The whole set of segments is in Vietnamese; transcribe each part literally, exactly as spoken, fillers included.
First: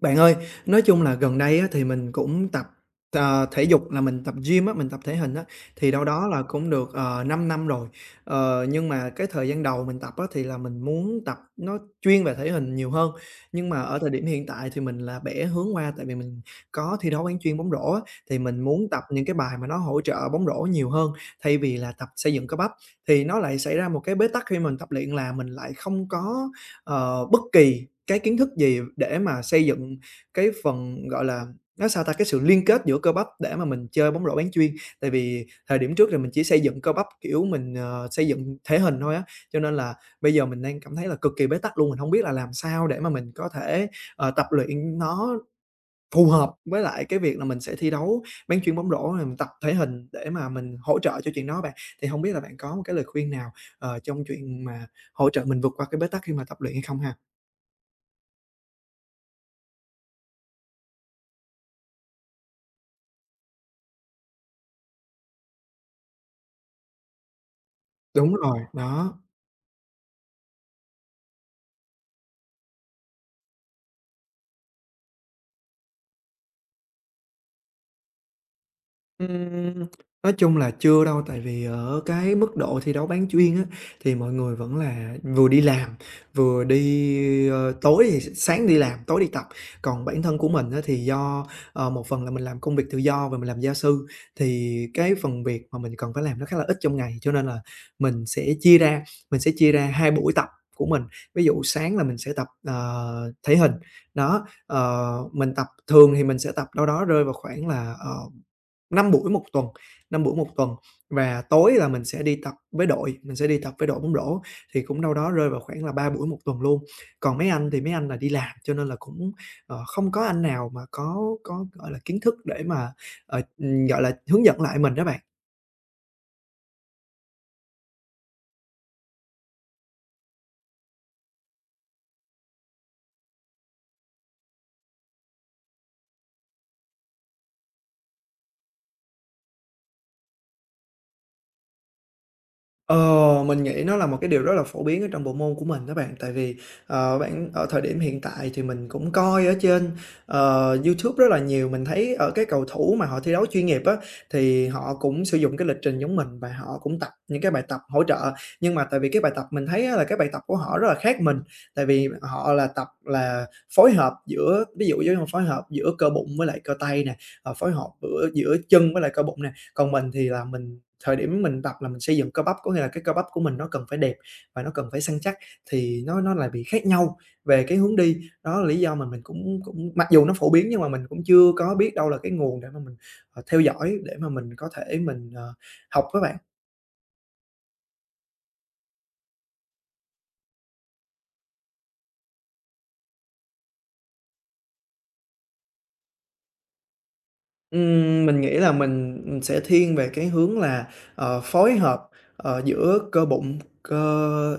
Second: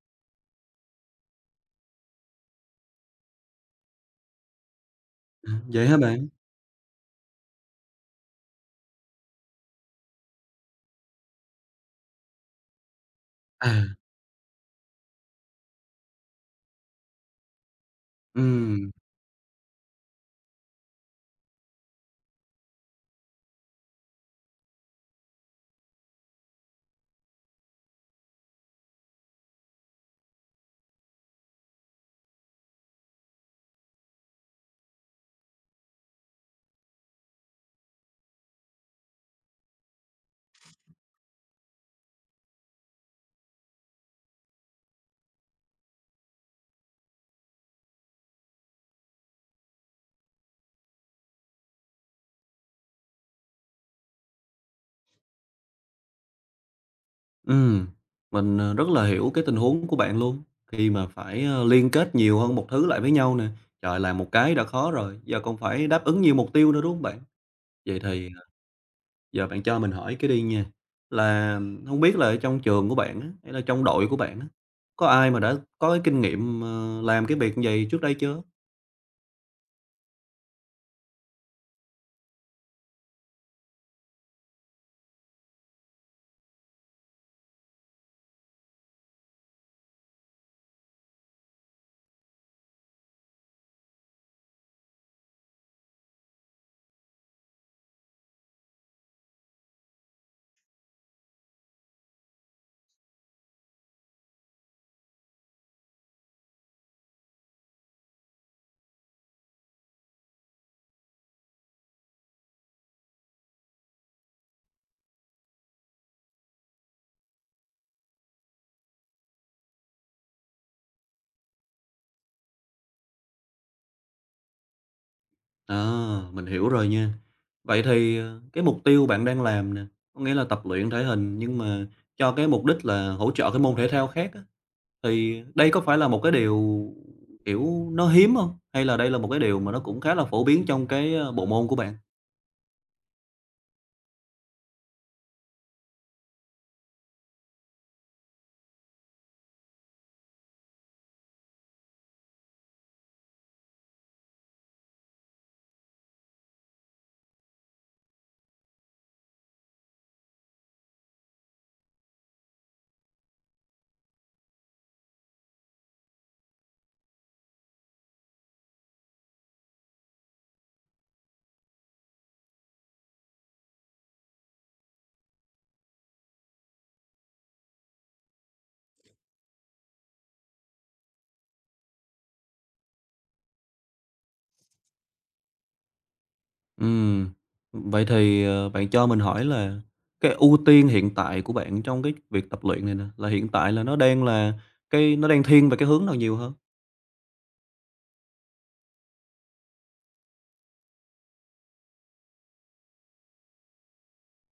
Bạn ơi, nói chung là gần đây á, thì mình cũng tập, ờ, thể dục là mình tập gym á, mình tập thể hình á, À, vậy thì hả đâu đó bạn? là cũng được, ờ, 5 năm rồi. Ờ, nhưng mà cái thời gian đầu mình tập á, thì là mình muốn tập nó chuyên về thể hình nhiều hơn, nhưng À, mà ở thời điểm hiện tại thì mình là bẻ hướng qua tại vì mình có thi đấu bán chuyên bóng rổ á, thì mình muốn ừm, tập những cái bài mà nó hỗ trợ bóng rổ nhiều hơn thay vì là tập xây dựng cơ bắp. Thì nó lại xảy ra một cái bế tắc khi mình tập luyện là mình lại không có ờ, bất kỳ cái kiến thức gì để mà xây dựng cái phần, gọi là, nói sao ta, cái sự liên kết giữa cơ bắp để mà mình chơi bóng rổ bán chuyên. Tại vì thời điểm trước thì mình chỉ xây dựng cơ bắp, kiểu, mình, ờ, xây dựng thể hình thôi á, cho nên là bây giờ mình đang cảm thấy là cực kỳ bế tắc luôn, mình không biết là làm sao để mà mình có thể, ờ, tập luyện nó phù hợp với lại cái việc là mình sẽ thi đấu bán chuyên bóng rổ, rồi mình tập thể hình để mà mình hỗ trợ cho chuyện đó bạn. Thì không biết là bạn có một cái lời khuyên nào, ờ, trong chuyện mà hỗ trợ mình vượt qua cái bế tắc khi mà tập luyện hay không ha? ừm, mình, ờ, rất là hiểu cái tình huống của bạn luôn, khi mà phải, ơ, liên kết nhiều hơn một thứ lại với nhau nè. Trời, làm một cái đã khó rồi, giờ còn phải đáp ứng nhiều mục tiêu nữa, đúng không bạn? Vậy thì, Đúng ờ, rồi, đó. giờ bạn cho mình hỏi cái đi nha, là không biết là ở trong trường của bạn á, hay là trong đội của bạn á, có ai mà đã có cái kinh nghiệm, ờ, làm cái việc như vậy trước đây chưa? Ừm, nói chung là chưa đâu, tại vì ở cái mức độ thi đấu bán chuyên á, thì mọi người vẫn là vừa đi làm, vừa đi, ơ, tối thì s sáng đi làm, tối đi tập. Còn bản thân của mình á, thì do, ờ, một phần là mình làm công việc tự do và mình làm gia sư, thì cái phần việc mà mình cần phải làm nó khá là ít trong ngày, cho nên là mình sẽ chia ra, mình sẽ chia ra hai buổi tập của mình. Ví dụ sáng là mình sẽ tập, ờ, thể hình, đó, ờ, mình tập thường thì mình sẽ tập đâu đó rơi vào khoảng là, ờ năm buổi một tuần, năm buổi một tuần và tối là mình sẽ đi tập với đội, mình sẽ đi tập với đội bóng rổ thì cũng đâu đó rơi vào khoảng là ba buổi một tuần luôn. Còn mấy anh thì mấy anh là đi làm cho nên là cũng, ờ, không có anh nào mà có có, gọi là, kiến thức để mà, ờ, ừm, gọi là, hướng dẫn lại mình đó bạn. À, mình hiểu rồi nha. Vậy thì, ờ, cái mục tiêu bạn đang làm nè, có nghĩa là tập luyện thể hình nhưng mà cho cái mục đích là hỗ trợ cái môn thể thao khác á, thì đây có phải là một cái điều, kiểu, nó hiếm không? Hay là đây là một cái điều mà nó cũng khá là phổ biến trong cái, ơ, bộ môn của bạn? Ờ, mình nghĩ nó là một cái điều rất là phổ biến ở trong bộ môn của mình đó bạn. Tại vì, ờ, bạn ở thời điểm hiện tại thì mình cũng coi ở trên, ờ, YouTube rất là nhiều, mình thấy ở cái cầu thủ mà họ thi đấu chuyên nghiệp á, thì họ cũng sử dụng cái lịch trình giống mình và họ cũng tập những cái bài tập hỗ trợ. Nhưng mà tại vì cái bài tập mình thấy á là cái bài tập của họ rất là khác mình, tại vì họ là tập là phối hợp giữa ví dụ giống như phối hợp giữa cơ bụng với lại cơ tay nè, ờ, phối hợp bữa giữa chân với lại cơ bụng nè. Còn mình thì là mình thời điểm mình tập là mình xây dựng cơ bắp, có nghĩa là cái cơ bắp của mình nó cần phải đẹp và nó cần phải săn chắc, thì nó nó lại bị khác nhau về cái hướng đi. Đó là lý do mà mình cũng cũng mặc dù nó phổ biến nhưng mà mình cũng chưa có biết đâu là cái nguồn để mà mình, ờ, theo dõi để mà mình có thể mình, ờ, học á bạn. Ừm, vậy thì, ờ, bạn cho mình hỏi là cái ưu tiên hiện tại của bạn trong cái việc tập luyện này nè, là hiện tại là nó đang là cái nó đang thiên về cái hướng nào nhiều hơn? Ừm, mình nghĩ là mình, ừm, sẽ thiên về cái hướng là, ờ, phối hợp, ờ, giữa cơ bụng, cơ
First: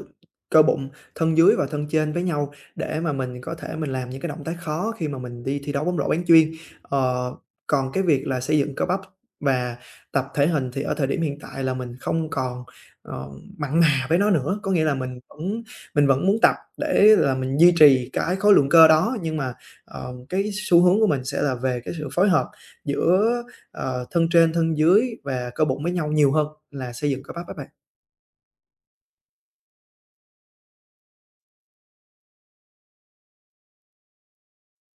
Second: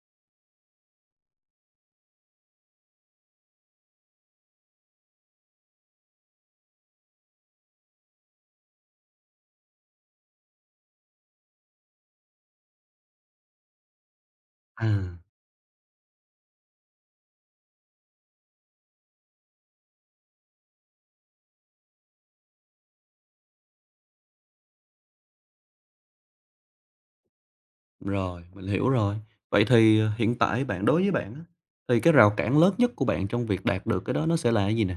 cơ bụng, thân dưới và thân trên với nhau để mà mình có thể mình làm những cái động tác khó khi mà mình đi thi đấu bóng rổ bán chuyên. Ờ, Còn cái việc là xây dựng cơ bắp và tập thể hình thì ở thời điểm hiện tại là mình không còn, ờ, mặn mà với nó nữa, có nghĩa À. là mình vẫn mình vẫn muốn tập để là mình duy trì cái khối lượng cơ đó, nhưng mà, ờ, cái xu hướng của mình sẽ là về cái sự phối hợp giữa, ờ, thân trên, thân dưới và cơ bụng với nhau nhiều hơn là xây dựng cơ bắp các bạn. Rồi, mình hiểu rồi. Vậy thì, ờ, hiện tại bạn đối với bạn á, thì cái rào cản lớn nhất của bạn trong việc đạt được cái đó nó sẽ là cái gì nè?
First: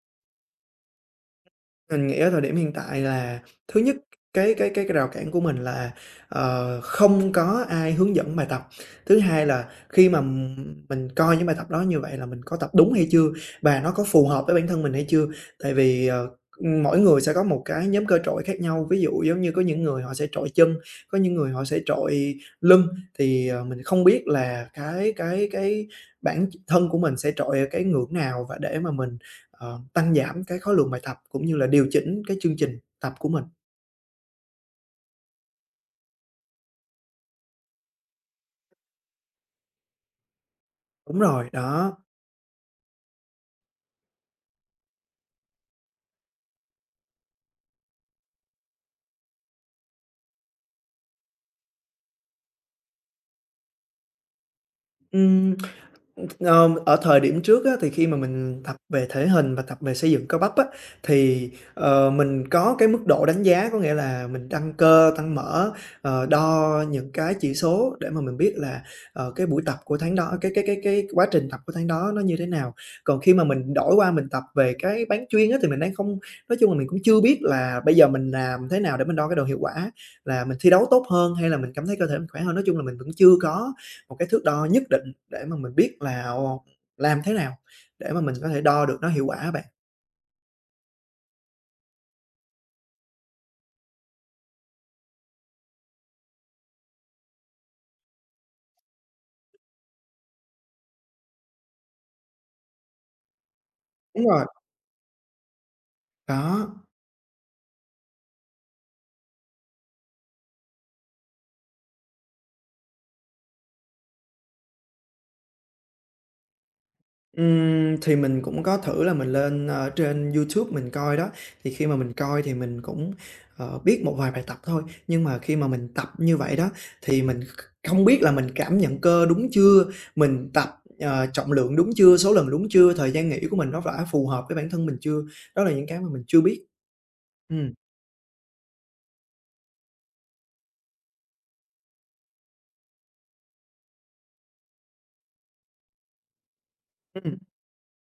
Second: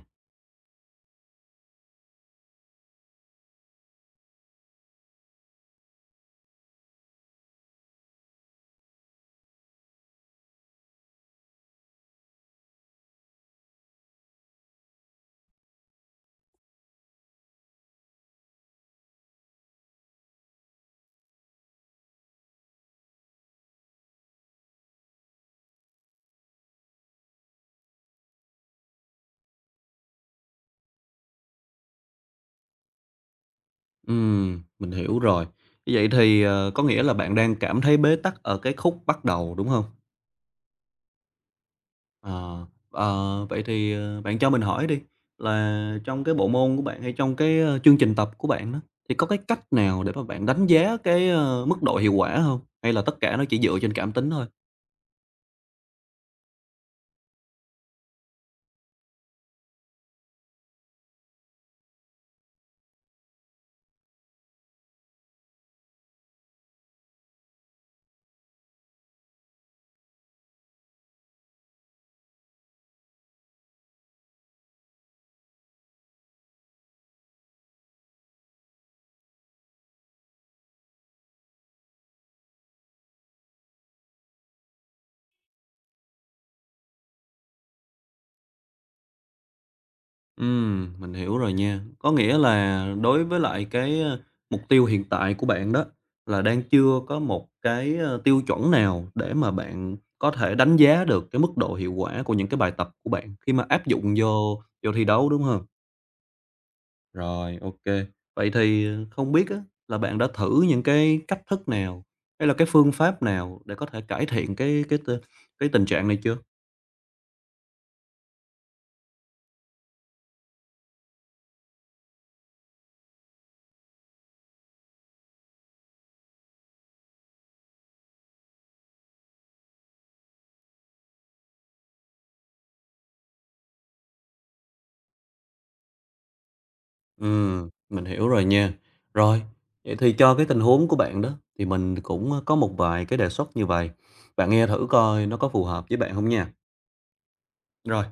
Mình nghĩ ở thời điểm hiện tại là thứ nhất, cái cái cái cái rào cản của mình là, ờ, không có ai hướng dẫn bài tập. Thứ hai là khi mà m- mình coi những bài tập đó như vậy là mình có tập đúng hay chưa và nó có phù hợp với bản thân mình hay chưa. Tại vì, ờ, mỗi người sẽ có một cái nhóm cơ trội khác nhau, ví dụ giống như có những người họ sẽ trội chân, có những người họ sẽ trội lưng, thì, ờ, mình không biết là cái cái cái bản thân của mình sẽ trội ở cái ngưỡng nào và để mà mình Ờ, tăng giảm cái khối lượng bài tập cũng như là điều chỉnh cái chương trình tập của mình. Ừm, mình hiểu rồi. Như vậy thì, ờ, có nghĩa là bạn đang cảm thấy bế tắc ở cái khúc bắt đầu, đúng không? Đúng rồi, đó. Ờ, ờ, vậy thì, ờ, bạn cho mình hỏi đi, là trong cái bộ môn của bạn hay trong cái, ơ, chương trình tập của bạn đó, thì có cái cách nào để mà bạn đánh giá cái, ơ, mức độ hiệu quả không? Hay là tất cả nó chỉ dựa trên cảm tính thôi? Ừm, ờ, Ở thời điểm trước á, thì khi mà mình tập về thể hình và tập về xây dựng cơ bắp á, thì, ờ, mình có cái mức độ đánh giá, có nghĩa là mình tăng cơ, tăng mỡ, ờ, đo những cái chỉ số để mà mình biết là, ờ, cái buổi tập của tháng đó cái cái cái cái quá trình tập của tháng đó nó như thế nào. Còn khi mà mình đổi qua mình tập về cái bán chuyên á, thì mình đang không, nói chung là mình cũng chưa biết là bây giờ mình làm thế nào để mình đo cái độ hiệu quả, là mình thi đấu tốt hơn hay là mình cảm thấy cơ thể mình khỏe hơn. Nói chung là mình vẫn chưa có một cái thước đo nhất định để mà mình biết là làm thế nào để mà mình có thể đo được nó hiệu quả á bạn. Ừm, mình hiểu rồi nha. Có nghĩa là đối với lại cái, ơ, mục tiêu hiện tại của bạn đó, là đang chưa có một cái, ơ, tiêu chuẩn nào để mà bạn có thể đánh giá được cái mức độ hiệu quả của những cái bài tập của bạn khi mà áp dụng Đúng rồi, vô vô thi đấu, đúng không? có. Rồi, ok. Vậy thì, ờ, không biết á là bạn đã thử những cái cách thức nào, hay là cái phương pháp nào để có thể cải thiện cái cái t cái tình trạng này chưa? Ừm, thì mình cũng có thử là mình lên, ơ, trên YouTube mình coi đó, thì khi mà mình coi thì mình cũng, ờ, biết một vài bài tập thôi, nhưng mà khi mà mình tập như vậy đó thì mình kh không biết là mình cảm nhận cơ đúng chưa, mình tập, ờ, trọng lượng đúng chưa, số lần đúng chưa, thời gian nghỉ của mình nó đã phù hợp với bản thân mình chưa. Đó là những cái mà mình chưa biết. Ừm, Ừm, mình hiểu rồi nha. Rồi, vậy thì cho cái tình huống của bạn đó, thì mình cũng có một vài cái đề xuất như vậy, bạn nghe thử coi nó có phù hợp với bạn không nha. ừm, Rồi.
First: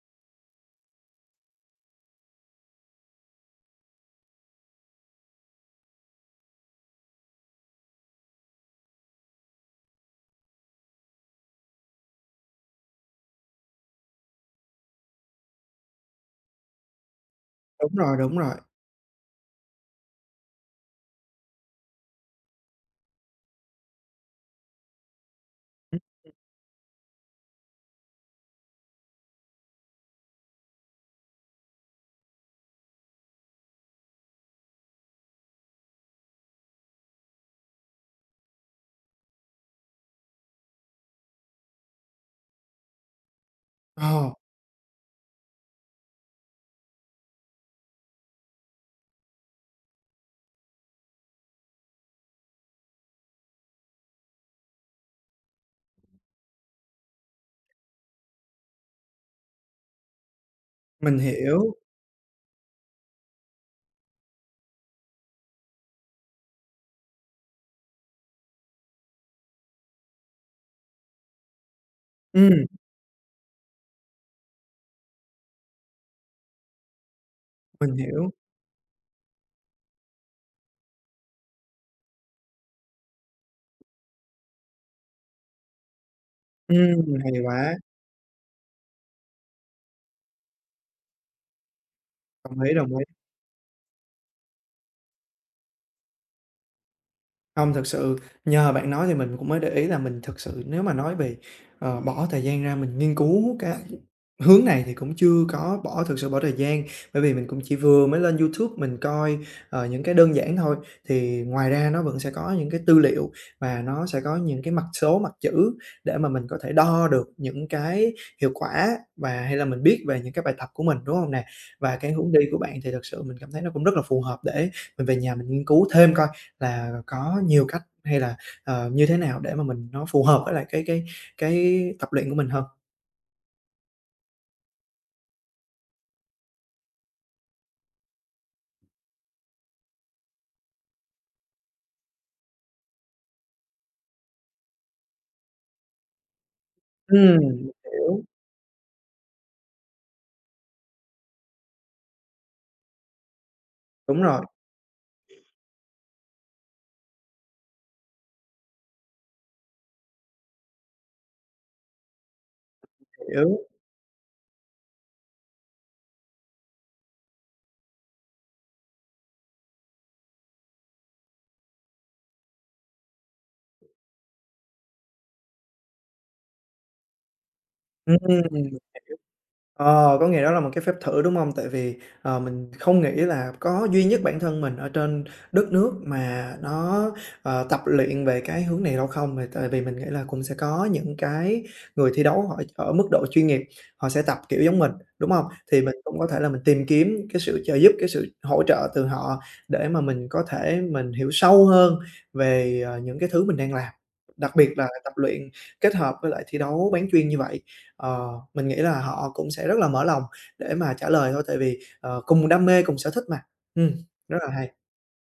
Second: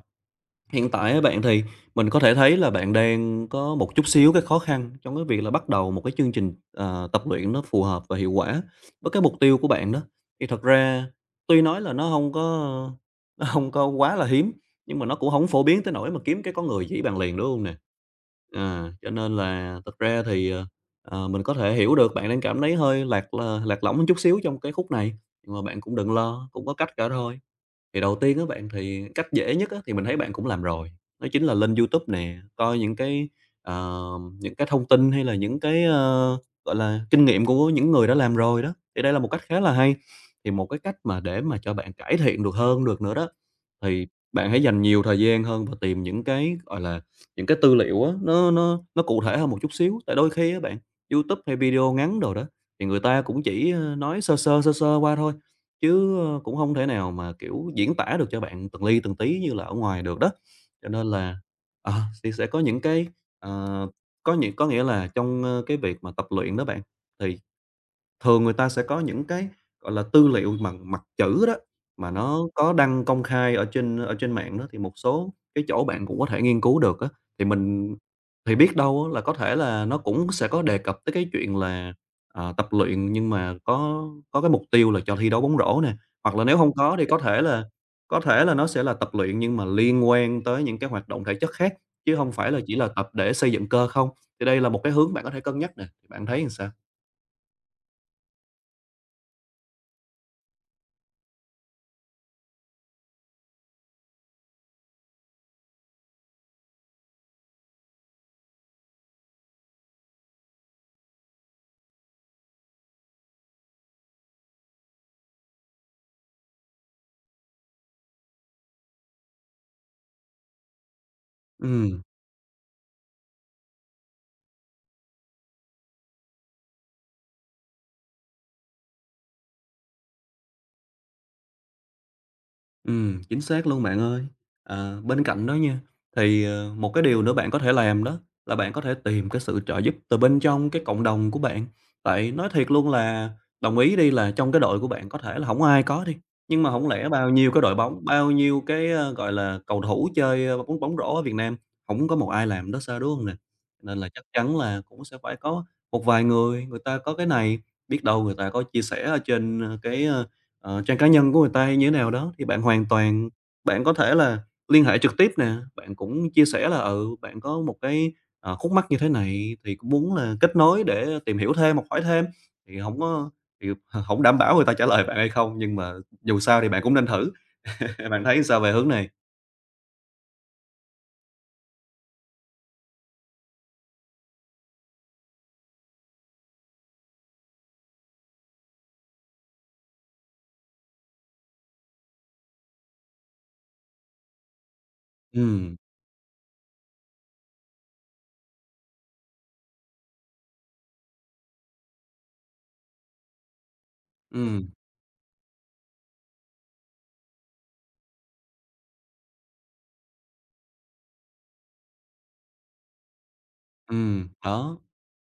Hiện tại á bạn, thì mình có thể thấy là bạn đang có một chút xíu cái khó khăn trong cái việc là bắt đầu một cái chương trình, ờ, tập luyện nó phù hợp và hiệu quả với cái mục tiêu của bạn đó. Thì thật ra tuy nói là nó không có nó hông có quá là hiếm, nhưng mà nó cũng không phổ biến tới nỗi mà kiếm cái con người chỉ bạn liền, đúng không nè? đúng rồi, đúng rồi. À, cho nên là thật ra thì, ờ, ờ, mình có thể hiểu được bạn đang cảm thấy hơi lạc là lạc lõng một chút xíu trong cái khúc này, nhưng mà bạn cũng Ừm, đừng lo, cũng có cách cả thôi. Thì đầu tiên á bạn, thì cách dễ nhất á, thì mình thấy bạn cũng làm rồi, đó chính là lên YouTube nè, coi những cái, ờ, những cái thông tin hay là những cái, ơ, gọi là, kinh nghiệm của những người đã làm rồi đó, thì đây là một cách khá là hay. Thì một cái cách mà để mà cho bạn cải thiện được hơn được nữa đó, thì ờ, bạn hãy dành nhiều thời gian hơn và tìm những cái, gọi là, những cái tư liệu á, nó nó nó cụ thể hơn một chút xíu. Tại đôi khi á bạn, YouTube hay video ngắn đồ đó, thì người ta cũng chỉ, ơ, nói sơ sơ, sơ sơ qua thôi, chứ, ơ, cũng không thể nào mà, kiểu, diễn tả được cho bạn từng ly từng tí như là ở ngoài được đó. Cho nên mình là, hiểu. ờ, thì sẽ có những cái, ờ, có những có nghĩa là trong, ơ, cái việc mà tập luyện đó bạn, thì thường người ta sẽ có những cái, gọi là, tư liệu bằng mặt chữ đó, mà nó Ừm, có đăng công khai ở trên ở trên mạng đó, thì một số cái chỗ bạn cũng có thể nghiên cứu được á. Thì mình mình hiểu. thì biết đâu á là có thể là nó cũng sẽ có đề cập tới cái chuyện là, ờ, tập luyện nhưng mà có có cái mục tiêu là cho thi đấu bóng rổ nè, hoặc là nếu không có thì Ừm, có hay thể là quá, có thể là nó sẽ là tập luyện nhưng mà liên quan tới những cái hoạt động thể chất khác, chứ không phải là đồng ý, chỉ là đồng ý. tập để xây dựng cơ không. Thì đây là một cái hướng bạn có thể cân nhắc nè, thì bạn thấy làm sao? Không thực sự, nhờ bạn nói thì mình cũng mới để ý là mình thực sự nếu mà nói về, ờ, bỏ thời gian ra mình nghiên cứu cái hướng này thì cũng chưa có bỏ thực sự bỏ thời gian, bởi vì mình cũng chỉ vừa mới lên YouTube mình coi, ờ, những cái đơn giản thôi. Thì ngoài ra nó vẫn sẽ có những cái tư liệu và nó sẽ có những cái mặt số, mặt chữ để mà mình có thể đo được những cái hiệu quả và hay là mình biết về những cái bài tập của mình, đúng không nè? Và Ừm. cái hướng đi của bạn thì thực sự mình cảm thấy nó cũng rất là phù hợp để mình về nhà mình nghiên cứu thêm coi là có nhiều cách hay là, ờ, như thế nào để mà mình nó phù hợp với lại cái cái cái tập luyện của mình hơn? Ừm, chính xác luôn bạn ơi. Ờ, bên cạnh đó nha, thì, ờ, một cái điều nữa bạn có thể làm đó là bạn có thể tìm cái sự trợ giúp từ bên trong cái cộng đồng của bạn. Tại nói thiệt luôn là đồng ý đi là trong cái đội của bạn có thể là không ai có đi, nhưng mà không lẽ bao Ừm, nhiêu cái đội bóng, hiểu, bao nhiêu cái, a, gọi là, cầu thủ chơi, ơ, bóng bóng rổ ở Việt Nam, không có một ai làm đó sao, đúng hông nè? Nên là đúng chắc rồi, chắn là cũng sẽ phải có một vài người, người ta có cái này, biết đâu người ta có chia sẻ ở trên, ơ, cái, ờ, ờ, trang cá nhân của người ta hay như thế nào đó, thì bạn hoàn toàn hiểu, bạn có thể là liên hệ trực tiếp nè, bạn cũng chia sẻ là, ừ, bạn có một cái, ờ, khúc mắc như thế này thì cũng muốn là kết nối để tìm hiểu thêm, hoặc hỏi thêm, thì không có thì không đảm bảo người ta trả lời bạn hay không, nhưng mà dù sao thì bạn cũng nên thử, bạn thấy sao về ừm. hướng này? Ờ, có nghĩa đó là một cái phép thử, đúng không? Tại vì, ờ, mình không nghĩ là có duy nhất bản thân mình ở trên đất nước mà nó, ờ, tập luyện về cái hướng này đâu không, mà tại vì mình nghĩ là cũng sẽ có những cái người thi đấu họ ở mức độ chuyên nghiệp, họ sẽ tập kiểu giống mình, đúng không? Ừm, Thì mình cũng có thể là mình tìm kiếm cái sự trợ giúp, cái sự hỗ trợ từ họ để mà mình có thể mình hiểu sâu hơn về, ờ, những cái thứ mình đang làm, đặc ừm, biệt là tập luyện kết hợp với lại thi đấu bán chuyên như vậy. Ờ, mình nghĩ là họ cũng sẽ rất là mở lòng để mà trả lời thôi, tại vì, ờ, cùng đam mê, cùng sở thích mà. Ừm, ừm, rất là hay, đó.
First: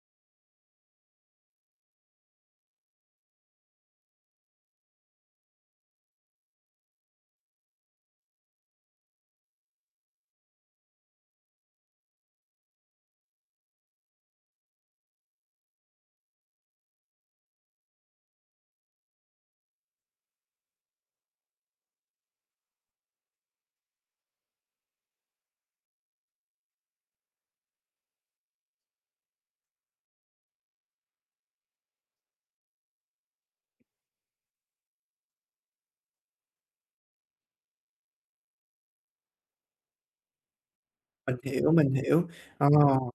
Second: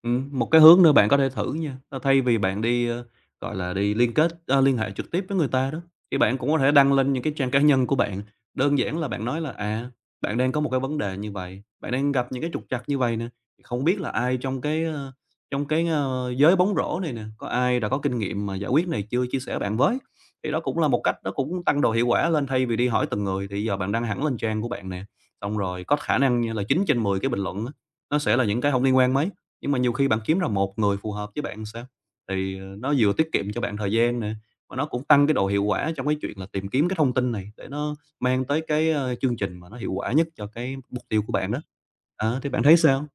Ừm, một cái hướng nữa bạn có thể thử nha, ơ, thay vì bạn đi, ơ, gọi là, đi liên kết ơ, liên hệ trực tiếp với người ta đó, thì bạn cũng có thể đăng lên những cái trang cá nhân của bạn. Đơn giản là bạn nói là, à, bạn đang có một cái vấn đề như vậy, bạn đang gặp những cái trục trặc như vậy nè, thì không biết là ai trong cái, ơ, trong cái, ơ, giới bóng rổ này nè, có ai đã có kinh nghiệm mà giải quyết này chưa, chia sẻ bạn với. Thì đó cũng là một cách nó cũng tăng độ hiệu quả lên, thay vì đi hỏi từng người thì giờ bạn đăng hẳn lên trang của bạn nè, xong rồi có khả năng nha là chín trên mười cái bình luận á, nó sẽ là những cái không liên quan mấy. Nhưng mà nhiều khi bạn kiếm ra một người phù hợp với bạn sao? Thì, ờ, nó vừa tiết kiệm cho bạn thời gian nè, mà nó cũng tăng cái độ hiệu quả trong cái chuyện là tìm kiếm cái thông tin này để nó mang tới cái, ơ, chương trình mà nó hiệu quả nhất cho cái mục tiêu của mình bạn đó. hiểu, mình hiểu. Ờ, thì bạn Ờ. thấy sao?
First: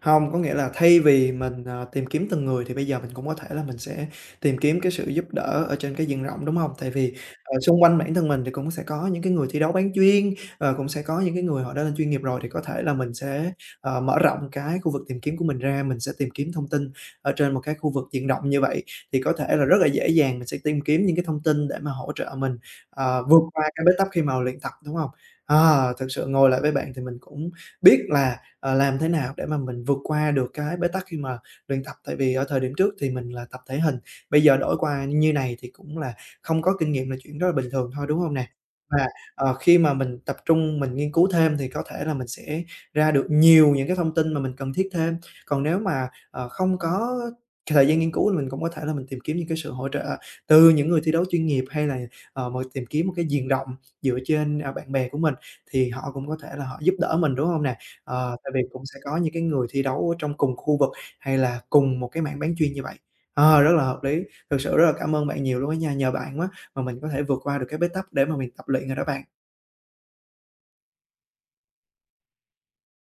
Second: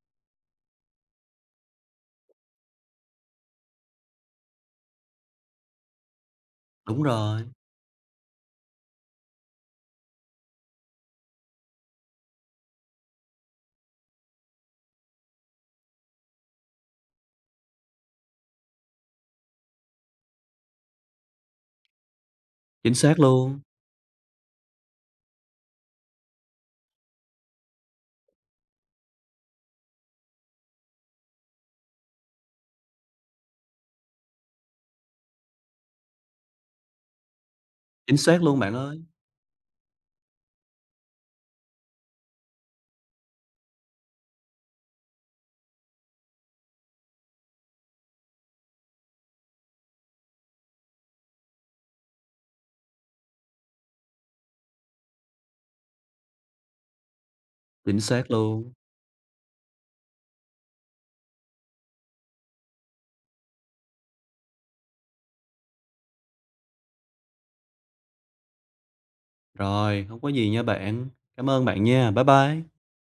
không có nghĩa là thay vì mình, ờ, tìm kiếm từng người thì bây giờ mình cũng có thể là mình sẽ tìm kiếm cái sự giúp đỡ ở trên cái diện rộng, đúng không? Tại Đúng vì, rồi, ờ, xung quanh bản thân mình thì cũng sẽ có những cái người thi đấu bán chuyên, ờ, cũng sẽ có những cái người họ đã lên chuyên nghiệp rồi, thì có thể là mình sẽ, ờ, mở rộng cái khu vực tìm kiếm của mình ra, mình sẽ tìm kiếm thông tin ở trên một cái khu vực diện rộng như vậy, thì có thể là rất là dễ dàng mình sẽ tìm kiếm những cái thông tin để mà hỗ trợ mình, chính xác ờ, vượt luôn, qua cái bế tắc khi mà luyện tập, đúng không? À, thực sự ngồi lại với bạn thì mình cũng biết là ờ, làm thế nào để mà mình vượt qua được cái bế tắc khi mà luyện tập. Tại vì ở thời điểm trước thì mình là tập thể hình, bây giờ đổi qua như này thì cũng là không có kinh nghiệm là chuyện rất là bình thường thôi, chính đúng hông xác nè? luôn bạn ơi, Và, ờ, khi mà mình tập trung mình nghiên cứu thêm thì có thể là mình sẽ ra được nhiều những cái thông tin mà mình cần thiết thêm. Còn nếu mà, ờ, không có thời gian nghiên cứu thì mình cũng có thể là mình tìm kiếm những cái sự hỗ trợ từ những người thi đấu chuyên nghiệp, hay là, ờ, mình tìm kiếm một cái diện rộng dựa trên, à, bạn bè của mình thì họ cũng có thể là họ giúp đỡ mình, đúng hông nè? chính xác Ờ, tại vì luôn. cũng sẽ có những cái người thi đấu ở trong cùng khu vực hay là cùng một cái mảng bán chuyên như vậy. Ờ, rất là hợp lý, thực sự rất là cảm ơn bạn nhiều luôn á nha, nhờ bạn á mà mình có thể vượt qua được cái bế tắc để mà mình tập luyện rồi đó bạn. Rồi, không có gì nha bạn. Cảm ơn bạn nha, bye bye.